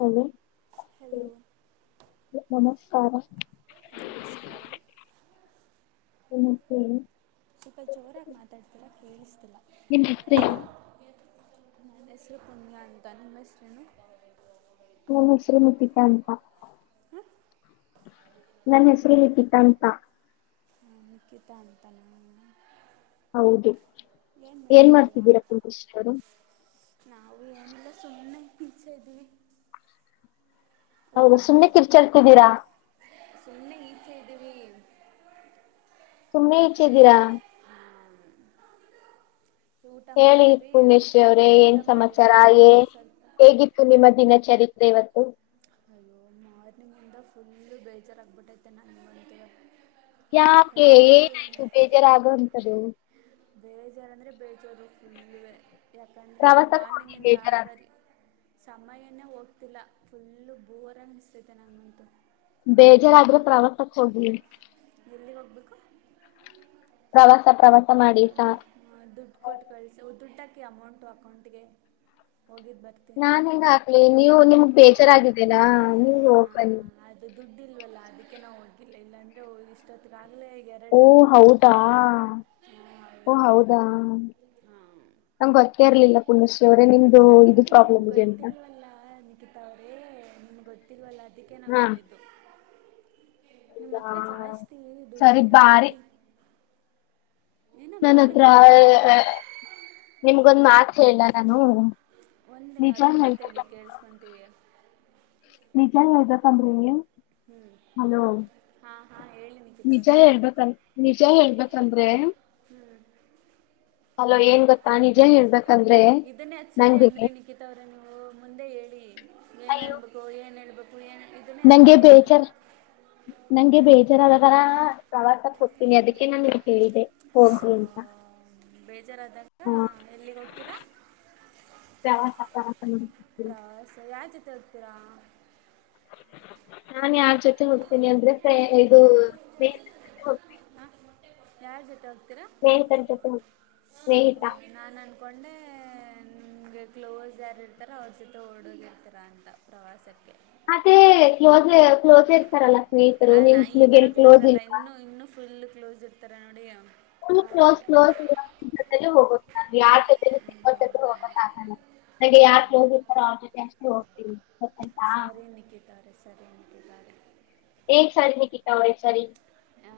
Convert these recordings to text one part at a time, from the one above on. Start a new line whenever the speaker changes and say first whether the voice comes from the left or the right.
left: Hello
right: hello
left: ನಮಸ್ಕಾರ
right: ನಮಸ್ಕಾರ
left: ಏನಂತೀರಿ
right: ಸ್ವಲ್ಪ ಜೋರಾಗಿ ಮಾತಾಡ್ತಿರ ಕೇಳಿಸ್ತಿಲ್ಲ.
left: ನಿಮ್ ಹೆಸ್ರೇನು?
right: ನನ್ನ ಹೆಸರು ಪುಣ್ಯ ಅಂತ ನಿಮ್ಮ ಹೆಸರೇನು
left: ನಮ್ಮ ಹೆಸರು ಲಿಪಿತಾ ಅಂತ ನನ್ ಹೆಸರು ಲಿಪಿತಾ ಅಂತ
right: ನಿಕಿತಾ ಅಂತಾನಾ
left: ಹೌದು ಏನ್ ಮಾಡ್ತಿದ್ದೀರಾ ಕುಂತ ಸ್ಟಡಿ.
right: ನಾವು ಏನೆಲ್ಲ ಸುಮ್ಮನೆ ಪಿಚ್ಚಸೆ ಇದ್ದೀವಿ ಊಟ
left: ಹೌದು ಸುಮ್ನೆ
right: ಮಾಡಿದ್ವಿ
left: ಕಿರ್ಚಾಡ್ತಿದ್ದೀರಾ
right: [inaudible] ಸುಮ್ಮನೆ ಈಚೆ ಇದ್ದೀವಿ.
left: ಸುಮ್ನೆ ಈಚೆ ಇದ್ದೀರಾ.
right: ಹ್ಮ್ [unintelligible]
left: ಹೇಳಿ ಪುಣ್ಯೇಶ್ರೀ ಅವ್ರೇ
right: ಊಟ
left: ಏನ್ ಸಮಾಚಾರೇ
right: ಮಾಡಿದ್ವಿ
left: ಹೇ
right: ಅದಕ್ಕೆ ಸ್ವಲ್ಪ
left: ಹೇಗಿತ್ತು ನಿಮ್ಮ ದಿನಚರಿತ್ರೆ ಇವತ್ತು.
right: ಅಯ್ಯೋ ಮಾರ್ನಿಂಗಿಂದ ಫುಲ್ಲು ಬೇಜಾರಾಗಬಿಟ್ಟೈತೆ ನಂಗೆ ಇವತ್ತಇವೆ
left: ಯಾಕೆ ಏನಾಯ್ತು ಬೇಜಾರಾಗುವಂತದ್ದು.
right: ಬೇಜಾರಂದ್ರೆ ಬೇಜಾರು ಫೋಲ್ಲುವೆ. ಯಾಕಂದ್ರೆ
left: ಪ್ರವಾಸಕ್ಕೆ ಹೋಗಿ
right: ಮಾರ್ನಿಂಗಿಂದ
left: ಬೇಜಾರಾದ್ರೆ
right: ಬರಿ ಸಮಯನೇ ಹೋಗ್ತಿಲ್ಲ ಫುಲ್ಲು ಬೋರಅನ್ನ ಸ್ತೈತೆ ನನಗಂತೂ.
left: ಬೇಜಾರಾದ್ರೆ ಪ್ರವಾಸಕ್ಕೆ ಹೋಗಿ.
right: ಎಲ್ಲಿಗೆ ಹೋಗಬೇಕು.
left: ಪ್ರವಾಸ ಪ್ರವಾಸ.. ಮಾಡಿ
right: ಹಾ
left: ಸ-
right: ದುಡ್ಡು ಕೊಟ್ಟು ಕಳಿಸ ದುಡ್ಡಹಾಕು ಅಮೌಂಟ್ ಅಕೌಂಟಿಗೆ [inaudible] ಹೋಗಿ ಇದ್ದ ಬರ್ತೀನಿ
left: ನಾನ್ ಹೆಂಗ್ ಹಾಕ್ಲಿ ನೀವು ನಿಮ್ಮಗಾ ಬೇಜಾರಾಗಿದ್ದಲ್ಲ ನೀವು
right: ಹಾಂ
left: ಹೋಗ್ಬನ್ನಿ.
right: ಅದು ದುಡ್ಡು ಇಲ್ವಲ್ಲ ಅದಕ್ಕೆ ನಾವು ಹೋಗಿಲ್ಲ ಇಲ್ಲಾ ಅಂದ್ರೆ ಹೋಗಿ ಇಷ್ಟೊತ್ತಿಗೆ ಆಗಲಿ...
left: ಓ ಹೌದಾ.. [inaudible] ಓ ಹೌದ.. ನಂಗ್ ಗೊತ್ತೇ ಇರ್ಲಿಲ್ಲ ಪುಣಶ್ರೀ ಅವರೇ ನಿಮ್ದು ಇದು ಪ್ರಾಬ್ಲಮ್ ಇದೆ ಅಂತ..
right: ಅಲ್ಲ ನಿಕಿತಾ ಅವರೇ ನಿಮಗೆ ಗೊತ್ತಿಲ್ವಲ್ಲ ಅದಕ್ಕೆ ನಾವು
left: ಹಾ
right: ಹೇಳಿದ್ದು. ನಿಮ್ಮ್
left: ಹೌದಾ
right: ಹತ್ರ ಜಾಸ್ತಿ
left: ಸರಿ
right: ದುಡ್ಡಿದ್ರೆ
left: ಬಾರಿ
right: ಹಾಕಿ. ಏನೋ
left: ನನ್ ಹತ್ರ
right: ಬಾರ್ಗೋಯ್ತೀರಾ
left: [unintelligible] ನಿಮಗೊಂದ್ ಮಾತ್ ಹೇಳ ನಾನು
right: ಒಂದೇ
left: ನಿಜ
right: ಹತ್ತ ಮಾತ
left: ಹೇಳ್ಬೇಕ
right: ಹೇಳಿ ಕೇಳಸ್ತೀವಿ.
left: ನಿಜನೆ ಹೇಳ್ಬೇಕಂದ್ರೆ ನಿಮ್ಗ್
right: ಹ್ಞೂ
left: ಹಲೋ
right: ಹಾಂ ಹಾಂ ಹೇಳಿ ನಿಖಿತ್
left: ನಿಜ
right: ಅವರೇ
left: ಹೇಳ್ಬೇಕಲ್. ನಿಜ ಹೇಳ್ಬೇಕಂದ್ರೆ
right: ಹ್ಮ್
left: ಹಲೋ ಏನ್ ಗೊತ್ತಾ ನಿಜ ಹೇಳ್ಬೇಕಂದ್ರೆ
right: ಇದನ್ನೇ ಹತ್ತು
left: [inaudible]
right: ಸಲ
left: ನಂಗೆ..
right: [unintelligible] ಮುಂದೆ ಹೇಳಿ ಏನ್
left: ಅಯ್ಯೋ
right: ಹೇಳ್ಬೇಕು ಏನು ಹೇಳ್ಬೇಕು ಏನು ಹೇಳಿದ್ರೆ ಗೊತ್ತ..
left: ನಂಗೆ ಬೇಜಾರ [inaudible] ನಂಗೆ
right: ಹ್ಞೂ
left: ಬೇಜಾರ ಆದಗಾ.. ಪ್ರವಾಸ ಹೋಗ್ತೀನಿ ಅದಕ್ಕೆ ನಾನ ನಿಂಗೆ ಕೇಳಿದೆ ಹೋಗು ಅಂತ..
right: ಬೇಜಾರಾದಾಗ
left: ಹ್ಮ್,
right: ಎಲ್ಲಿಗೆ ಹೋಗ್ತೀರಾ.
left: ಪ್ರವಾಸ ಪ್ರವಾಸ ಮಾಡಕ್ ಹೋಗ್ತೀನಿ.
right: ಪ್ರಾಸ ಯಾರ ಜೊತೆ ಹೋಗ್ತೀರಾ.
left: ನಾ ಯಾರ್ ಜೊತೆ ಹೋಗ್ತೇನಿ ಅಂದ್ರೆ ಇದು. ಸ್ನೇಹಿತರ್ ಜೊತೆ ಹೋಗ್ತೀನಿ
right: ಹಾ ಯಾರ ಜೊತೆ ಹೋಗ್ತೀರಾ.
left: ಸ್ನೇಹಿತರ ಜೊತೆ ಹೋಗ್ತೀನಿ ಸ್ನೇಹಿತ.
right: ನಾನು ಅನ್ಕೊಂಡೆ ನಿಮ್ಗೆ ಕ್ಲೋಸ್ ಯಾರು ಇರ್ತಾರೋ ಅವ್ರ ಜೊತೆ ಓಡೂಗಿರ್ತೀರ ಅಂತ. ಪ್ರವಾಸಕ್ಕೆ.
left: ಅದೇ ಕ್ಲೋಸ್ ಕ್ಲೋಸ್ ಇರ್ತಾರಲ್ಲಾ ಸ್ನೇಹಿತರು ನಿನ್ ಕ್ಲೋಸ್ ಇ
right: ಇನ್ನು ಇನ್ನು ಫುಲ್ ಕ್ಲೋಸ್ ಇರ್ತಾರೆ ನೋಡಿ. ಆವರೆಗೆ
left: [unintelligible] ನಂಗೆ ಯಾರ್ ಕ್ಲೋಸ್ ಇರ್ತಾರೋ ಅವ್ರ ಜೊತೆ ಅಷ್ಟೇ ಹೋಗ್ತೀವಿ ಗೊ
right: ಸರಿ ನಿಕಿತಾ ಅವ್ರೆ ಸರಿ ನಿಕಿತಾ ಅವ್ರೆ.
left: ಈ ಸಾರಿ ನಿಕಿತಾ ಅವ್ರೆ ಸರೀ.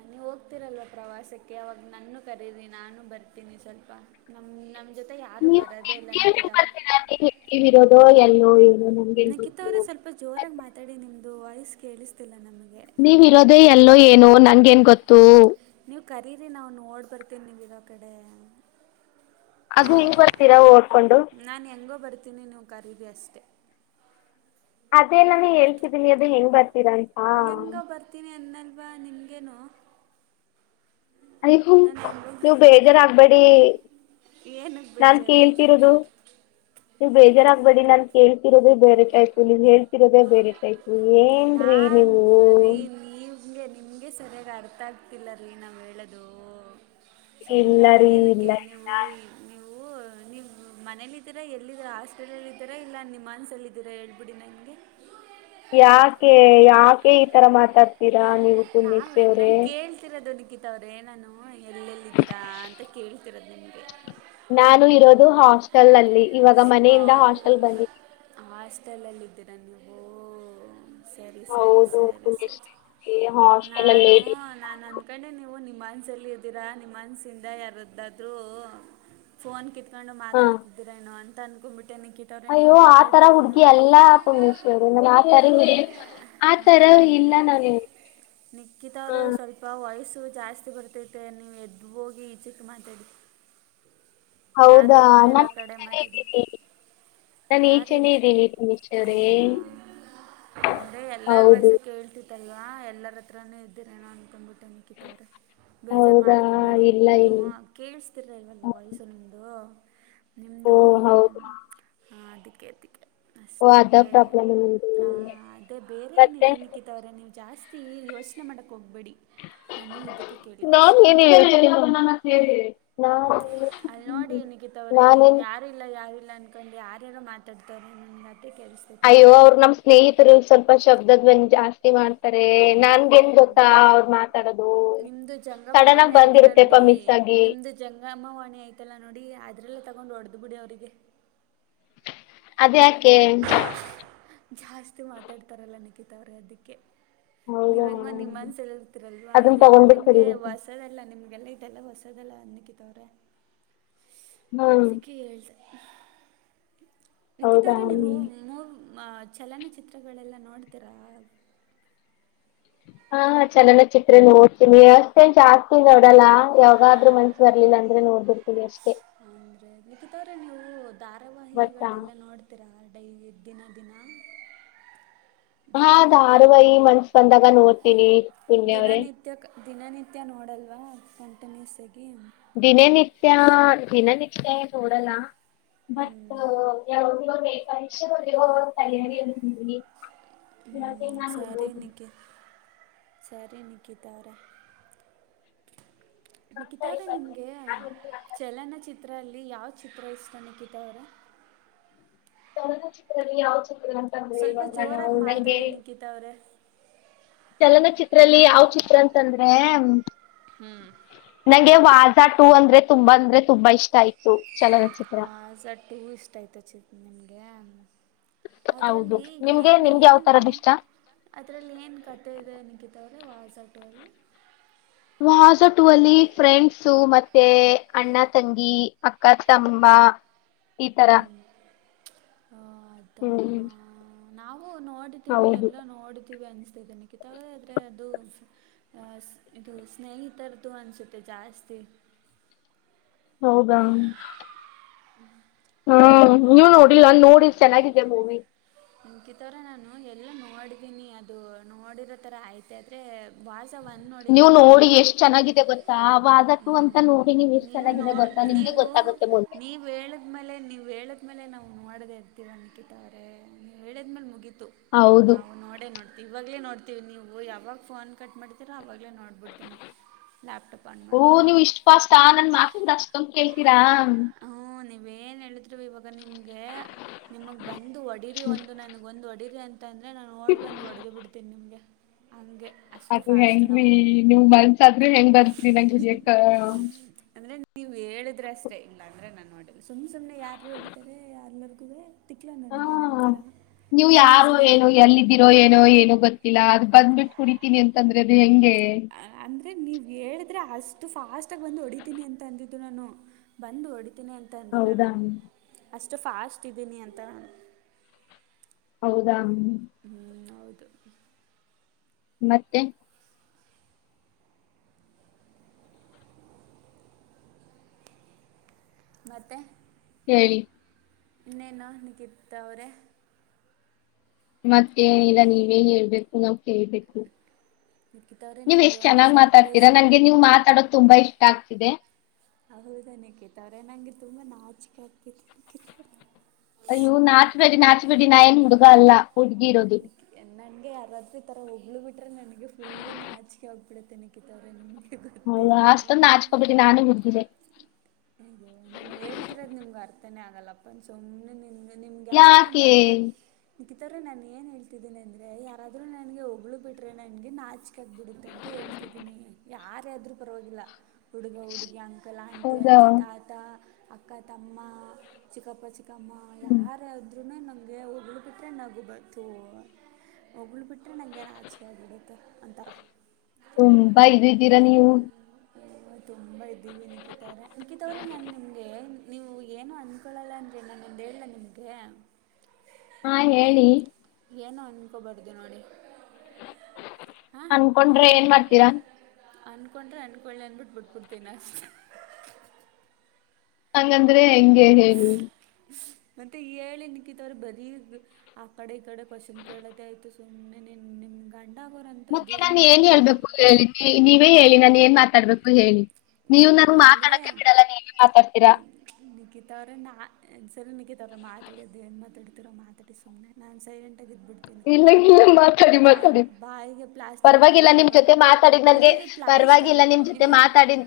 right: ನೀವು ಹೋಗ್ತಿರಲ್ವ ಪ್ರವಾಸಕ್ಕೆ ಅವಾಗ ನನ್ನು ಕರೀರಿ ನಾನು ಬರ್ತೀನಿ ಸ್ವಲ್ಪ ನಮ ನಮ ಜೊತೆ ಯಾರು ಬರೋದೇ ಇಲ್ಲ ನಿಕಿತಾವ
left: [unintelligible] ಇರೋದು ಎಲ್ಲೋ ಏನೋ. ನನ್ಗೇನ್
right: ನಖಿತ
left: ಗೊತ್ತು
right: ಅವರೇ ಸ್ವಲ್ಪ ಜೋರಾಗಿ ಮಾತಾಡಿ ನಿಮ್ದ ವಾಯ್ಸ್ ಕೇಳಿಸ್ತಿಲ್ಲ ನಮಗೆ.
left: ನೀವ ಇರೋದೆೇ ಎಲ್ಲೋ ಏನೋ ನಂಗ ಎನ್ ಗೊತ್ತು.
right: ನೀವು ಕರೀರಿ ನಾವ್ ನೋಡ್ ಬರ್ತೆವೆ ನೀವ್ ಇರೋ ಕಡೆ.
left: ಅದು ಈಗ್ ಬರ್ತೀರಾ ಓಡ್ಕೊಂಡು.
right: ನಾನ್ ಹೆಂಗೋ ಬರ್ತೀನಿ ನೀವು ಕರಿರಿ ಅಷ್ಟೇ.
left: ಅದೇ ನಾನು ಹೇಳ್ತಿದೀನಿ ಅದು ಹೆಂಗ್ ಬರ್ತೀರಾ.
right: ಹೆಂಗೋ ಬರ್ತ ಬರ್ತೀನಿ ಅನ್ನೋಲ್ವಾ ನಿಮಗೇನು. ನಾನು
left: [unintelligible] ನೀವು
right: ಹೆಂಗೋ
left: ಬೇಜಾರ ಆಗ್ಬೇಡಿ.
right: ಏನಕ್ಕೆ
left: ನಾನ್
right: ಬೇಜಾರು
left: ಕೇಳ್ತಿರೋದು. ನೀವು ಬೇಜಾರಾಗಬೇಡಿ ನಾನ್ ಕೇಳುತ್ತಿರುವುದು ಬೇರೆ ಟೈಪ್ ನೀವು ಹೇಳ್ತಿರೋದು ಬೇರೆ ಟೈಪ್.
right: ನಾನ ರೀ ನೀೂಸ್ಗೆ [unintelligible] ನಿಮಗೆ ಸರಿಯಾಗಿ ಅರ್ಥ ಆಗ್ತಿಲ್ಲ ರೀ ನಾವು ಹೇಳೋದು..
left: ಇಲ್ಲ
right: ಸುಮ್ನೆ
left: ರೀ ಇಲ್ಲ
right: ಏನಕ್ಕೆ
left: ಇಲ್ಲ
right: ನೀವು ನೀವು. ನೀವು ಮನೇಲ್ಲಿದ್ದೀರಾ ಎಲ್ಲಿದ್ದೀರ ಹಾಸ್ಪಿಟಲ್ ಅಲ್ಲಿ ಇದ್ದೀರಾ ಇಲ್ಲ ನಿಮ್ಹಾನ್ಸ್ ಅಲ್ಲಿ ಇದ್ದೀರಾ ಹೇಳ್ಬಿಡಿ ನಂಗೆ.
left: ಯಾಕೆ ಯಾಕೆ ಈ ತರ ಮಾತಾಡ್ತೀರಾ ನೀವು.
right: ನಾವೆ
left: ಪುಣ್ಯಶ್ರೀ
right: ನಾನ್
left: ಅವರೇ
right: ಕೇಳುತ್ತಿರುವುದು [unintelligible] ನಾನು ಎಲ್ಲೆಲ್ಲಿದ್ದೀರಾ ಅಂತ ಕೇಳ್ತಿರೋದು ನಿಮ್ಗೆ.
left: ನಾನು ಇರೋದು ಹಾಸ್ಟೆಲ್ ಅಲ್ಲಿ ಇವಾಗ ಮನೆಯಿಂದ ಹಾಸ್ಟೆಲ್ ಬಂದಿದ್ದೀನಿ.
right: ಹಾಸ್ಟೆಲಲ್ಲಿದ್ದೀರಾ ನೀವು. ಸರಿ ಸರಿ
left: ಹೌದು
right: ಸರಿ ಸರಿ
left: ಪುಣ್ಯಶ್ರೀ ಹಾಸ್ಟೆಲ್ ಅಲ್ಲಿ
right: ನಾನು
left: ಇದ್ದೀನಿ.
right: ನಾನ ಕಂಡೆ ನೀವು ನಿಮ್ಹಾನ್ಸ್ ಅಲ್ಲಿ ಇದ್ದೀರಾ ನಿಮ್ಹಾನ್ಸ್ ದಿಂದ ಯಾರದ್ದಾದ್ರೂ. ಫೋನ್ ಕಿತ್ಕೊಂಡು
left: ಹಾ
right: ಮಾತಾಡ್ತಿದೀರೇನು ಅಂತ ಅನ್ಕೊಂಡ್ಂಬಿಟ್ಟೆ ನಿಕಿತಾ.
left: ಅಯ್ಯೋ ಆತರ ಹುಡ್ಗಿ ಎಲ್ಲಾ ಪುಣ್ಯೇಶ್ರಿ ನಾನ ಆತರ ಆ ತರ ಇಲ್ಲ ನಾನು.
right: ನಿಖಿತ ಅವರ
left: ಹಾ
right: ಸ್ವಲ್ಪ ಸ್ವಲ್ಪ ವಯಸ್ಸು ಜಾಸ್ತಿ ಬರ್ತೈತೆ ನೀವು ಎದ್ದು ಹೋಗಿ ಈಚಕ್ಕ ಮಾತಾಡಿ. ಯಾರು
left: ಹೌದಾ
right: ಇಲ್ದೆ ಇರೋ
left: ನಾನು
right: ಕಡೆ
left: ಈಚೆನೆ
right: ಮಾತಡಿ.
left: ಇದ್ದೀನಿ ನಾನು
right: ಯಾರ
left: ಈಚೆನೆ
right: ಇಲ್
left: ಇದ್ದೀನಿ ಪುಣ್ಯಶ್ರೀ ಅವ್ರೆ
right: ಹೌದಾ. ಅಂದ್ರೆ ಎಲ್ಲರ ವಾಯ್ಸ್
left: ಹೌದು
right: ಕೇಳ್ತಿತ್ತಲ್ವಾ ಎಲ್ಲರ ಹತ್ರಾನೇ ಇದ್ದರೇನೋ ಅನ್ಕೊಂಡ್ಬಿಟ್ಟೆ ನೀ ಆಾಕಿತ್ತ ಅವ್ರೆ ಬೇಜಾರು
left: ಹೌದಾ
right: ಮಾಡ್ಕೊಬೇಡಿ
left: ಇಲ್ಲ
right: ನಾನು
left: ಇಲ್ಲ
right: ಕೇಳಿಸ್ತಿರ ಇಲ್ವಲ್ಲ ವಯಸ್ಸು ನಿಮ್ಮದು
left: ಓ
right: ನಿಮ್ಮದುೂ
left: ಹೌದಾ
right: ಹಾ ಅದಕ್ಕೆ ಅದಕ್ಕೆ
left: ಓ
right: ಅಷ್ಟೇ
left: ಅದ
right: ಬೇರೆ
left: ಪ್ರಾಬ್ಲಮ್ ನಿಮ್ದು
right: ಅದೇ ಬೇರೆ ಏನಿಲ್ಲ
left: ಮತ್ತೆ
right: ನಿ ಆಂಕಿ ತ ಅವ್ರ ನೀವು ಜಾಸ್ತಿ ಯೋಚನೆ ಮಾಡಕ್ಕೆ ಹೋಗ್ಬೇಡಿ
left: ನಾ ಹೇಳ ನಾ ನಾನೇನ್
right: ಯಲ್ಲ ಯಾರಿಲ್ಲ ಅನ್ಕೊಂಡು ಯಾರಾರೋ ಮಾತಾಡ್ತಾರ್ರ ನನ್ನಗತ್ತ ಕೆಲ್ಸ
left: ಅಯ್ಯೋ ಅವರು ನಮ್ಮ ಸ್ನೇಹಿತರು ಸ್ವಲ್ಪ ಶಬ್ದದ ಬಂದು ಜಾಸ್ತಿ ಮಾಡ್ ತ್ತಾರೆ ನನ್ಗೆ ನ್ ಗೊತ್ತಾ ಅವ್ರ ಮಾತಾಡೋದು
right: ನಿಮ್ಮದು
left: ಸಡನ್ ಆಗಿ ಬಂದಿರುರುತ್ತೆಪ್ಪ ಮಿಸ್ ಆಗಿ
right: ಜಂಗ ಅಮ್ಮ ವಾಣಿ ಆಯ್ತಲ್ಲ ನೋಡಿ ಅದ್ರಲ್ಲ ತಗೊಂಡು ಹೊಡ್ದ್ ಬಿಡಿ ಅವರಿಗೆ
left: ಅದ ಯಾಕೆ
right: ಜಾಸ್ತಿ ಮಾತಾಡ್ತಾರಲ್ಲ ನಿಕಿತ ಅವರೇ ಅದಕ್ಕೆ ನೀವ್
left: ಹೌದಾ
right: ಹೆಂಗ ನಿಮ್ ಮನ್ಸಲ್ಲಿ ಇರ್ತೀರಲ್ವಾ
left: ಅದನ್
right: ಇದೆಲ್ಲಾ
left: ತಗೊಂಡ್ಬಿಟ್ಟು
right: ನಿಮ್ಗೆ
left: ಕರಿಬೇಕು
right: ವ ಹೊಸದಲ್ಲ ನಿಮಗೆಲ್ಲ ಇದೆಲ್ಲ ಹೊಸದಲ್ಲ ಅನ್ನಕ್ಕೆ ತವ್ರೆ
left: ಹ್ಮ್
right: ಅದಕ್ಕೆ ಹೇಳ್ದೆ ಹ ನಿಖಿತ್
left: ಹೌದಾ
right: ಅವ್ರೇ ನೀವು ಮೂ ಚಲನಚಿತ್ರಗಳೆಲ್ಲ ನೋಡ್ತೀರಾ
left: ಹಾ ಚೆಲನ್ನ ಚಿತ್ರ ನೋಡ್ತೀನಿ ವಸ್ ಜಾಸ್ತಿ ನೋಡಲ್ಲ ಯಾವಾಗಾದ್ರರು ಮಂ ಬರ್ಲಿಲ್ಲ ಅಂದ್ರೆ ನೋಡ್ಬಿಡ್ತೀ ಅಷ್ಟೇ
right: ಅಂದ್ರೆ ನಿಕ್ಕಿತವ್ರೆ ನೀವು
left: ಗೊತ್ತಾ
right: ಧಾರಾವಾಹಿಗಳೆಲ್ಲ ನೋಡ ಉತ್ತರ ಡೈಲಿ ದಿನ ದಿನ
left: ಹಾ
right: ದಿನನಿತ್ಯ
left: ದಾರಾವಹಿ ಮನ್ಸ್ ಬಂದಾಗ ನೋಡ್ತೀನಿ ಪುಂಡ್ಯವ್ರೇ
right: ನಿತ್ಯಕ್ಕೆ ದಿನನಿತ್ಯ ನೋಡಲ್ವ ಕಂಟಿನ್ಯೂಸಗ
left: ದಿನನಿತ್ಯ ದಿನನಿತ್ಯ ನೋಡಲ್ಲ
right: ಹ್ಞೂ
left: ಬಟ್ ಯಾವ ಪರೀಕ್ಷೆ ತಯಾರಿಲ್ಲಿಲ್ಲಿ
right: ಹ್ ಸಾರ ನಿಗೆ ಸರಿ ನಿಕಿತಾರೆ ನಿಖಿತ ಅವರೇ ನಿಮಗೆ ಚಲನಚಿತ್ರದಲ್ಲಿ ಯಾವ ಚಿತ್ರ ಇಷ್ಟ ನಿಖಿತ ಅವರೇ
left: ಚ ಚಿತ್ರಲ್ಲಿ ಯಾವ ಚಿತ್ರ ಅಂತಂದ್ರೆ
right: ಸ್ವಲ್ಪ
left: ಇವಾಗ ನಾವು
right: ಜೋರಾಗಿ
left: ನಂಗೆ
right: ಮಾತಾಡಿ ನಿಕಿತಾ ಅವ್ರೆ
left: ಚಲನಚಿತ್ರದಲ್ಲಿ ಯಾವ ಚಿತ್ರ ಅಂತಂದ್ರೆ
right: ಹ್ಮ್
left: ನಂಗೆ ವಾಜಾ ಟು ಅಂದ್ರೆ ತುಂಬಾ ಅಂದ್ರೆ ತುಂಬಾ ಇಷ್ಟ ಆಯ್ತು ಚಲ
right: ಲಸ ಟೂ ಇಷ್ಟ್ ಆಯತ ಚಿ ನಿಮಗೆ
left: ಹೌದು
right: ಅದ್ರಲ್ಲಿ
left: ನಿಮ್ಗೆ
right: ಏನು
left: ನಿಮ್ಗೆ ಯಾವ್
right: ಏನು
left: ತರದ್ ಇಷ್ಟ?
right: ಅದರಲ್ಲಿ ಏನು ಕತೆೆ ಇದೆ ಅನಗಿತವ್ರೆ ವಾಸಾಟೋಲ್ಲಿ
left: ವಸ ಟೂ ಅಲ್ಲಿ ಫ್ರೆಂಡ್ಸ ಮತ್ತೆ ಅಣ್ಣ ತಂಗಿ ಅಕ್ಕ
right: ಹ್ಞೂ
left: ತಮ್ಮ ಈ ತರ
right: ಹ್ಞೂ ಹಾ [unintelligible] ಆದಾ
left: ಹ್ಮ್
right: ನಾವು ನೋಡಿದಿವಿ
left: ಹೌದು
right: ಎಲೋ ನೋಡಿದಿವಿ ಅನ್ಸ್ತಿದ್ದನಿ ಹಾಕಿತವೆ ಅ ಆದ್ರರೆ ಅದು ಇದು ಸ್ನೇಹಿತರದದುು ಅನ್ಸುತ್ತೆ ಜಾಸ್ತಿ [unintelligible]
left: ಹೌದಾ ಹ್ಮ ನೀವು ನೋಡಿಲ್ಲ ನಾನ್ ನೋಡ ಚೆನ್ನಾಗಿದ್ದ ಮೂವಿ
right: ಇಂಕಿತವ್ರ ನಾನು ಎಲ್ಲ ನೋಡಿದೀನಿ ಅದು ನೋಡಿರೋ ತರ ಆಯ್ತ ಆಯ್ತ [unintelligible] ಅಷ್ಟೇ ವಾಸ ಒಂದು ನೋಡಿಲ್ಲ
left: ನೀವ್ ನೋಡಿ
right: ನಕಿತವ್ರೆ
left: ಎಷ್ಟ್ ಚೆನ್ನಾಗಿದೆ ಗೊತ್ತಾ
right: ಹ
left: ವಾದಟು ಅಂತ ನೋಡಿ ನೀವ್ ಎಷ್ಟ್
right: ನೀವು ನೋ
left: ಚೆನ್ನಾಗಿದೆ ಗೊತ್ತಾ ನಿಮ್ಗೆ
right: ನೀವು
left: ಗೊತ್ತಾಗುತ್ತೆ ಮುಂದೆ
right: -ನೀವು ನೀ ಹೇಳದ್ಮೇಲೆ ನೀವು ಹೇಳದ ಮೇಲೆ ನಾವು ನೋಡದೇ ತೀರಾ ಅನಕಿತ ಅವ್ರೆ ಹೇಳಿದ್ಮೇಲೆ ಮುಗೀತು
left: ಹೌದು
right: ನಾವು ನೋಡೇ ನೋಡಿ ಇವಾಗಲೇ ನೋಡ್ತೀವಿ ನೀವು ಯಾವಾಗ ಫೋನ್ ಕಟ್ ಮಾಡ್ತೀರೋ ಆವಾಗಲೇ ನೋಡ್ಬಿಡ್ತೀನಿ ಲಾಪಟೋಪ ಅ
left: ಓ ನೀವ್ ಇಷ್ಟ ಪಾಷ್ಟ ನನ್ ಮಾತಿಂದ ಅಷ್ಟೊಂದು ಕೇಳ್ತೀರಾ
right: ಹ್ಮ್ ನೀವೇನ್ ಹೇಳಿದ್ರು ಇವಾಗ ಗ ನಿಮಗೆ ನಿಮಗೆ ಬಂದು ಒಡಿರಿ ಒಂದು ನನಗ ಒಂದು ಒಡಿರಿ ಅಂತ ಅಂತ ಅಂದ್ರೆ ನಾ ನೋಡ್ ಬಂದು ಹೊಡೆದ ಬಿಡ್ತೇನಿ ನಿಮ್ಗೆ
left: ಅದು ಹೆಂಗೀ ನೀಮ್ಮ ಮನ್ಸಾದ್ರೂ ಹೆಂಗ್ ಬತ್ರಿ ನಂಗ್ ಹೋಡಿಯೋಕ್ಕ
right: ನೀವ್ ಹೇಳಿದ್ರೆ ಅಷ್ಟೇ ಇಲ್ಲ ಅಂದ್ರೆ ನಾನ್ ನೋಡ ಸುಮ್ ಸುಮನೆ ಯಾರೀ ಹೊಡಿತಾರೆ ಯಾರ್ಲ್ಲರಿಗೂ ತಿಕ್ಲ
left: ಹಾ
right: ನನಗೆ ನಿಮ್ಮ ಥರ ನಿಮ್ಮ ಮನಸಲಿ ಎನ್ ಇದೆ
left: ಇದ್ದಿರೋ ಏನೋ ಏನೋ ಗೊತ್ತಿಲ್ಲ ಅದು ಬಂದ್ಬಿಟ್ಟು ಕುಡಿತೀನಿ ಅಂತಂದ್ರೆ ಅದು ಹೆಂಗೆ
right: ಅಂದರೆ ನೀವು ಹೇಳಿದ್ರೆ ಅಷ್ಟು ಫಾಸ್ಟಾಗಿ ಬಂದು ಹೊಡಿತೀನಿ ಅಂತ ಅಂದಿದ್ದು ನಾನು ಬಂದು ಹೊಡಿತೀನಿ ಅಂತ ಅಂದಿಲ್ಲ
left: ಹೌದಾ
right: ನಾನು ಅಷ್ಟು ಫಾಸ್ಟ್ ಇದ್ದೀನಿ ಅಂತ ನಾನು
left: ಹೌದಾ
right: ಹ್ಮ್ ಹೌದು
left: ಮತ್ತೆ
right: ಮತ್ತೇ
left: ಹೇಳಿ
right: ಇನ್ನನ್ನ ನಿಕತ್ತ ಅವರೇ
left: ಮತ್ತೇನಿಲ್ಲ ನೀವೇನ್ ಹೇಳ್ಬೇಕು ನಾವ್ ಕೇಳ್ಬೇಕು
right: ನಿಖಿತ್ ಅವರೇ
left: ನೀವ್
right: ನಿಮಗೆ
left: ಎಷ್ಟ್
right: ಒಂದು
left: ಚೆನ್ನಾಗ್
right: ಸರ್ಪ್ರೈಸ್
left: ಮಾತಾಡ್ತೀರಾ ನನ್ಗೆ ನೀವು ಮಾತಾಡೋದು ತುಂಬಾ ಇಷ್ಟ ಆಗ್ತಿದೆ
right: ಹೌದ ನಿಕೇತಾ ಅವ್ರೆ ನಂಗೆ ತುಂಬಾ ನಾಚಕೆ ಆಗ್ತಿ
left: ಅಯ್ಯವು ನಾಚ್ಬೇಡಿ ನಾಚ್ಬೇಡಿ ನಾ ಏನ್ ಹುಡುಗ ಅಲ್ಲ ಹುಡ್ಗಿ ಇರೋದು
right: ನನಗೆ ಯಾರಾದ್ರೂ ಈ ಥರ ಹೊಗಳಿ ಬಿಟ್ರೆ ನನಗೆ ಫುಲ್ಲು ನಾಚಿಕೆ ಆಗಿಬಿಡತೇ ನಿಕಿತಾವ್ರ [unintelligible] ಗೊತ್ತಿಲ್ಲಾ
left: ನಾನ [unintelligible]
right: ಹ ನಾನ್ ಹೇಳ್ತಿರೋದ್ ನಿಮ್ಗೆ ಅರ್ಥನೇ ಆಗಲ್ಲಪ್ಪ ಸುಮ್ಮ್ನೆ ನಿ ನಿಮ್ಗೆ ಯಾರಾದ
left: ಯಾಕೆ
right: ಮದ್ವವೆ ನಿಖಿತಾ ಅವರೇ ನಾನು ಏನ್ ಹೇಳ್ತಿದ್ದೀನಿ ಅಂದ್ರೆ ಯಾರಾದ್ರೂ ನನಗೆ ಹೋಗಳ ಬಿಟ್ರೆ ನನಗೆ ನಾಚ [unintelligible] ಬಿಡುತ್ತ ಅಂತ ಹೇಳ್ತಿದ್ದೀನಿ ಯಾರಾದ್ರೂ ಪರವಾಗಿಲ್ಲ ಹುಡುಗ, ಹುಡಿಗಿ, ಅಂಕಲ್, ಆಂಟಿ,
left: ಹೌದಾ
right: ಅಜ್ಜಿ, ತಾತ, ಅಕ್ಕ, ತಮ್ಮ, ಚಿಕ್ಕಪ್ಪ ಚಿಕ್ಕಮ್ಮ ಯಾರಾದ್ರೂ ನಮಗೆ ಹೋಗಳಿ ಬಿಟ್ರೆ ನಗು ಬತು ಹೋಗಳ್ಳಿ ಬಿಟ್ರೆ ನನ್ನಗೆ ನಾಚಿಕೆ ಆಗಿಬಿಡುತ್ತೆ ಒಂಥರಾ
left: ತುಂಬಾ ಇದು ಇದ್ದೀರಾ ನೀವು
right: ತುಂಬ ಇದ್ದೀವಿ ನಿಕಿತ ಅವ್ರೆ ನಿಕಿತ ಅವ್ರೀ ನಾನು ನಿಮಗೆ ನೀವು ಏನು ಅಂತ ತಿಕೋಳಲ್ಲನ್ರಿ ನಾನೊಂದು ಹೇಳಲ್ಲಾ ನಿಮಗೆ
left: ಹಾ ಹೇಳಿ
right: ಏನು ಅನ್ಕೋಬಾರ್ದು ನೋಡಿ
left: ಅನ್ಕೊಂಡ್ರೆ ಏನ್ ಮಾಡ್ತೀರಾ
right: ಅನ್ಕೊಂಡ್ರೆ ಅಂದಕೊಳ್ಳಿ ಅಂದ್ಬಿಟ್ಟು ಬಿಟ್ಬಿಡ್ತೀನ ಅಷ್ಟೆ
left: ಹಂಗಂದ್ರೆ ಹೆಂಗೆ ಹೇಳಿ
right: ಮತ್ತೆ ಹೇಳಿ ನಿಖಿತಾ ಅವರೇ ಬರಿ ಆ ಕಡೆ ಈ ಕಡೆ ಕೋಶನ್ ಕೇಳೋದೇ ಆಯ್ತು ಸುಮ್ಮನೆ ನಿನ್ ನಿಮ ಗಂಡಗೋರ ಅಂತದ್ದ
left: ಮತ್ತೆ
right: ಏನ್
left: ನಾನು
right: ಮಾಡ್ತಾರೆ
left: ಹೇಳ್ಬೇಕು ಹೇಳಿ ನೀವೇ ಹೇಳಿ ನಾನ ಏನ್ ಮಾತಾಡ್ಬೇಕು ಹೇಳಿ ನೀವು ನಂಗೆ
right: ಒಂದು ಅಂದರೆ
left: ಮಾತಾಡಕ್ಕೆ ಬಿಡಲ್ಲ ನೀವ ಮಾತಾಡ್ತೀರಾ.. [inaudible]
right: ನಿಕಿತಾವ್ರೆ ನಾನ್ ಸರಿ ನಿಕಿತಾವ್ರೆ ಮಾತಾಡೋದು ಏನ್ ಮಾತಾಡ್ತಿೀರೋ ಮಾತಾಡಿ ಸುಮ್ಮನೆ ನಾನ್ ಸೈಲೆಂಟ್ ಆಗಿಇದ್ದ ಬಿಡತೀನಿ
left: ಇಲ್ಲ ಇಲ್ಲ ಮಾತಾಡಿ ಮಾತಾಡಿ
right: ಬಾಯಿಗೆ ಬಾಯಿಗೆ
left: ಪರವಾಗಿಲ್ಲ
right: ಪ್ಲಾಸ್ಟಿಂತನಿ
left: ನಿಮ್
right: ಇವಾಗ
left: ಜೊತೆ ಮಾತಾಡಿದ್
right: ಇರಿ
left: ನನ್ಗೆ
right: ಇರಿ ಲಾಸ್ಟ ಒನ್
left: ಪರವಾಗಿಲ್ಲ ನಿಮ್ ಜೊತೆ
right: ಇಲ್ಲೇ
left: ಮಾತಾಡಿದ್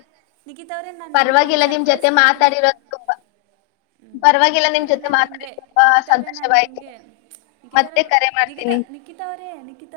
right: ನಿಖಿತಾ ಅವ್ರೇ ನಾನು ನಿಮಗೆ ಒಂದು
left: ಪರವಾಗಿಲ್ಲ ನಿಮ್
right: ಸರ್ಪ್ರೈಸ್
left: ಜೊತೆ
right: ಕೊಡ್ತೀನಿ.
left: ಮಾತಾಡಿರೋದು ತುಂಬಾ
right: ಹ್ಮ್
left: ಪರವಾಗಿಲ್ಲ ನಿಮ್
right: ನಿಿಕಿತವ್ರೇ
left: ಜೊತೆ
right: ನಾನ್ ನಿಮ್ಗೆ
left: ಮಾತಾಡಿದ್ ತುಂಬಾ
right: ನಿಿಕಿತವ್ರೇ ನಾನ್
left: ಸಂತೋಷವಾಯ್ತು
right: ನಿಮ್ಗೆ ನಿಿಕಿತರ
left: ಮತ್ತೆ ಕರೆ
right: ನಿಕಿತಾ
left: ಮಾಡ್ತೀನಿ
right: ನಿಕಿತಾ ಅವರೇ ನಿಕಿತಾ.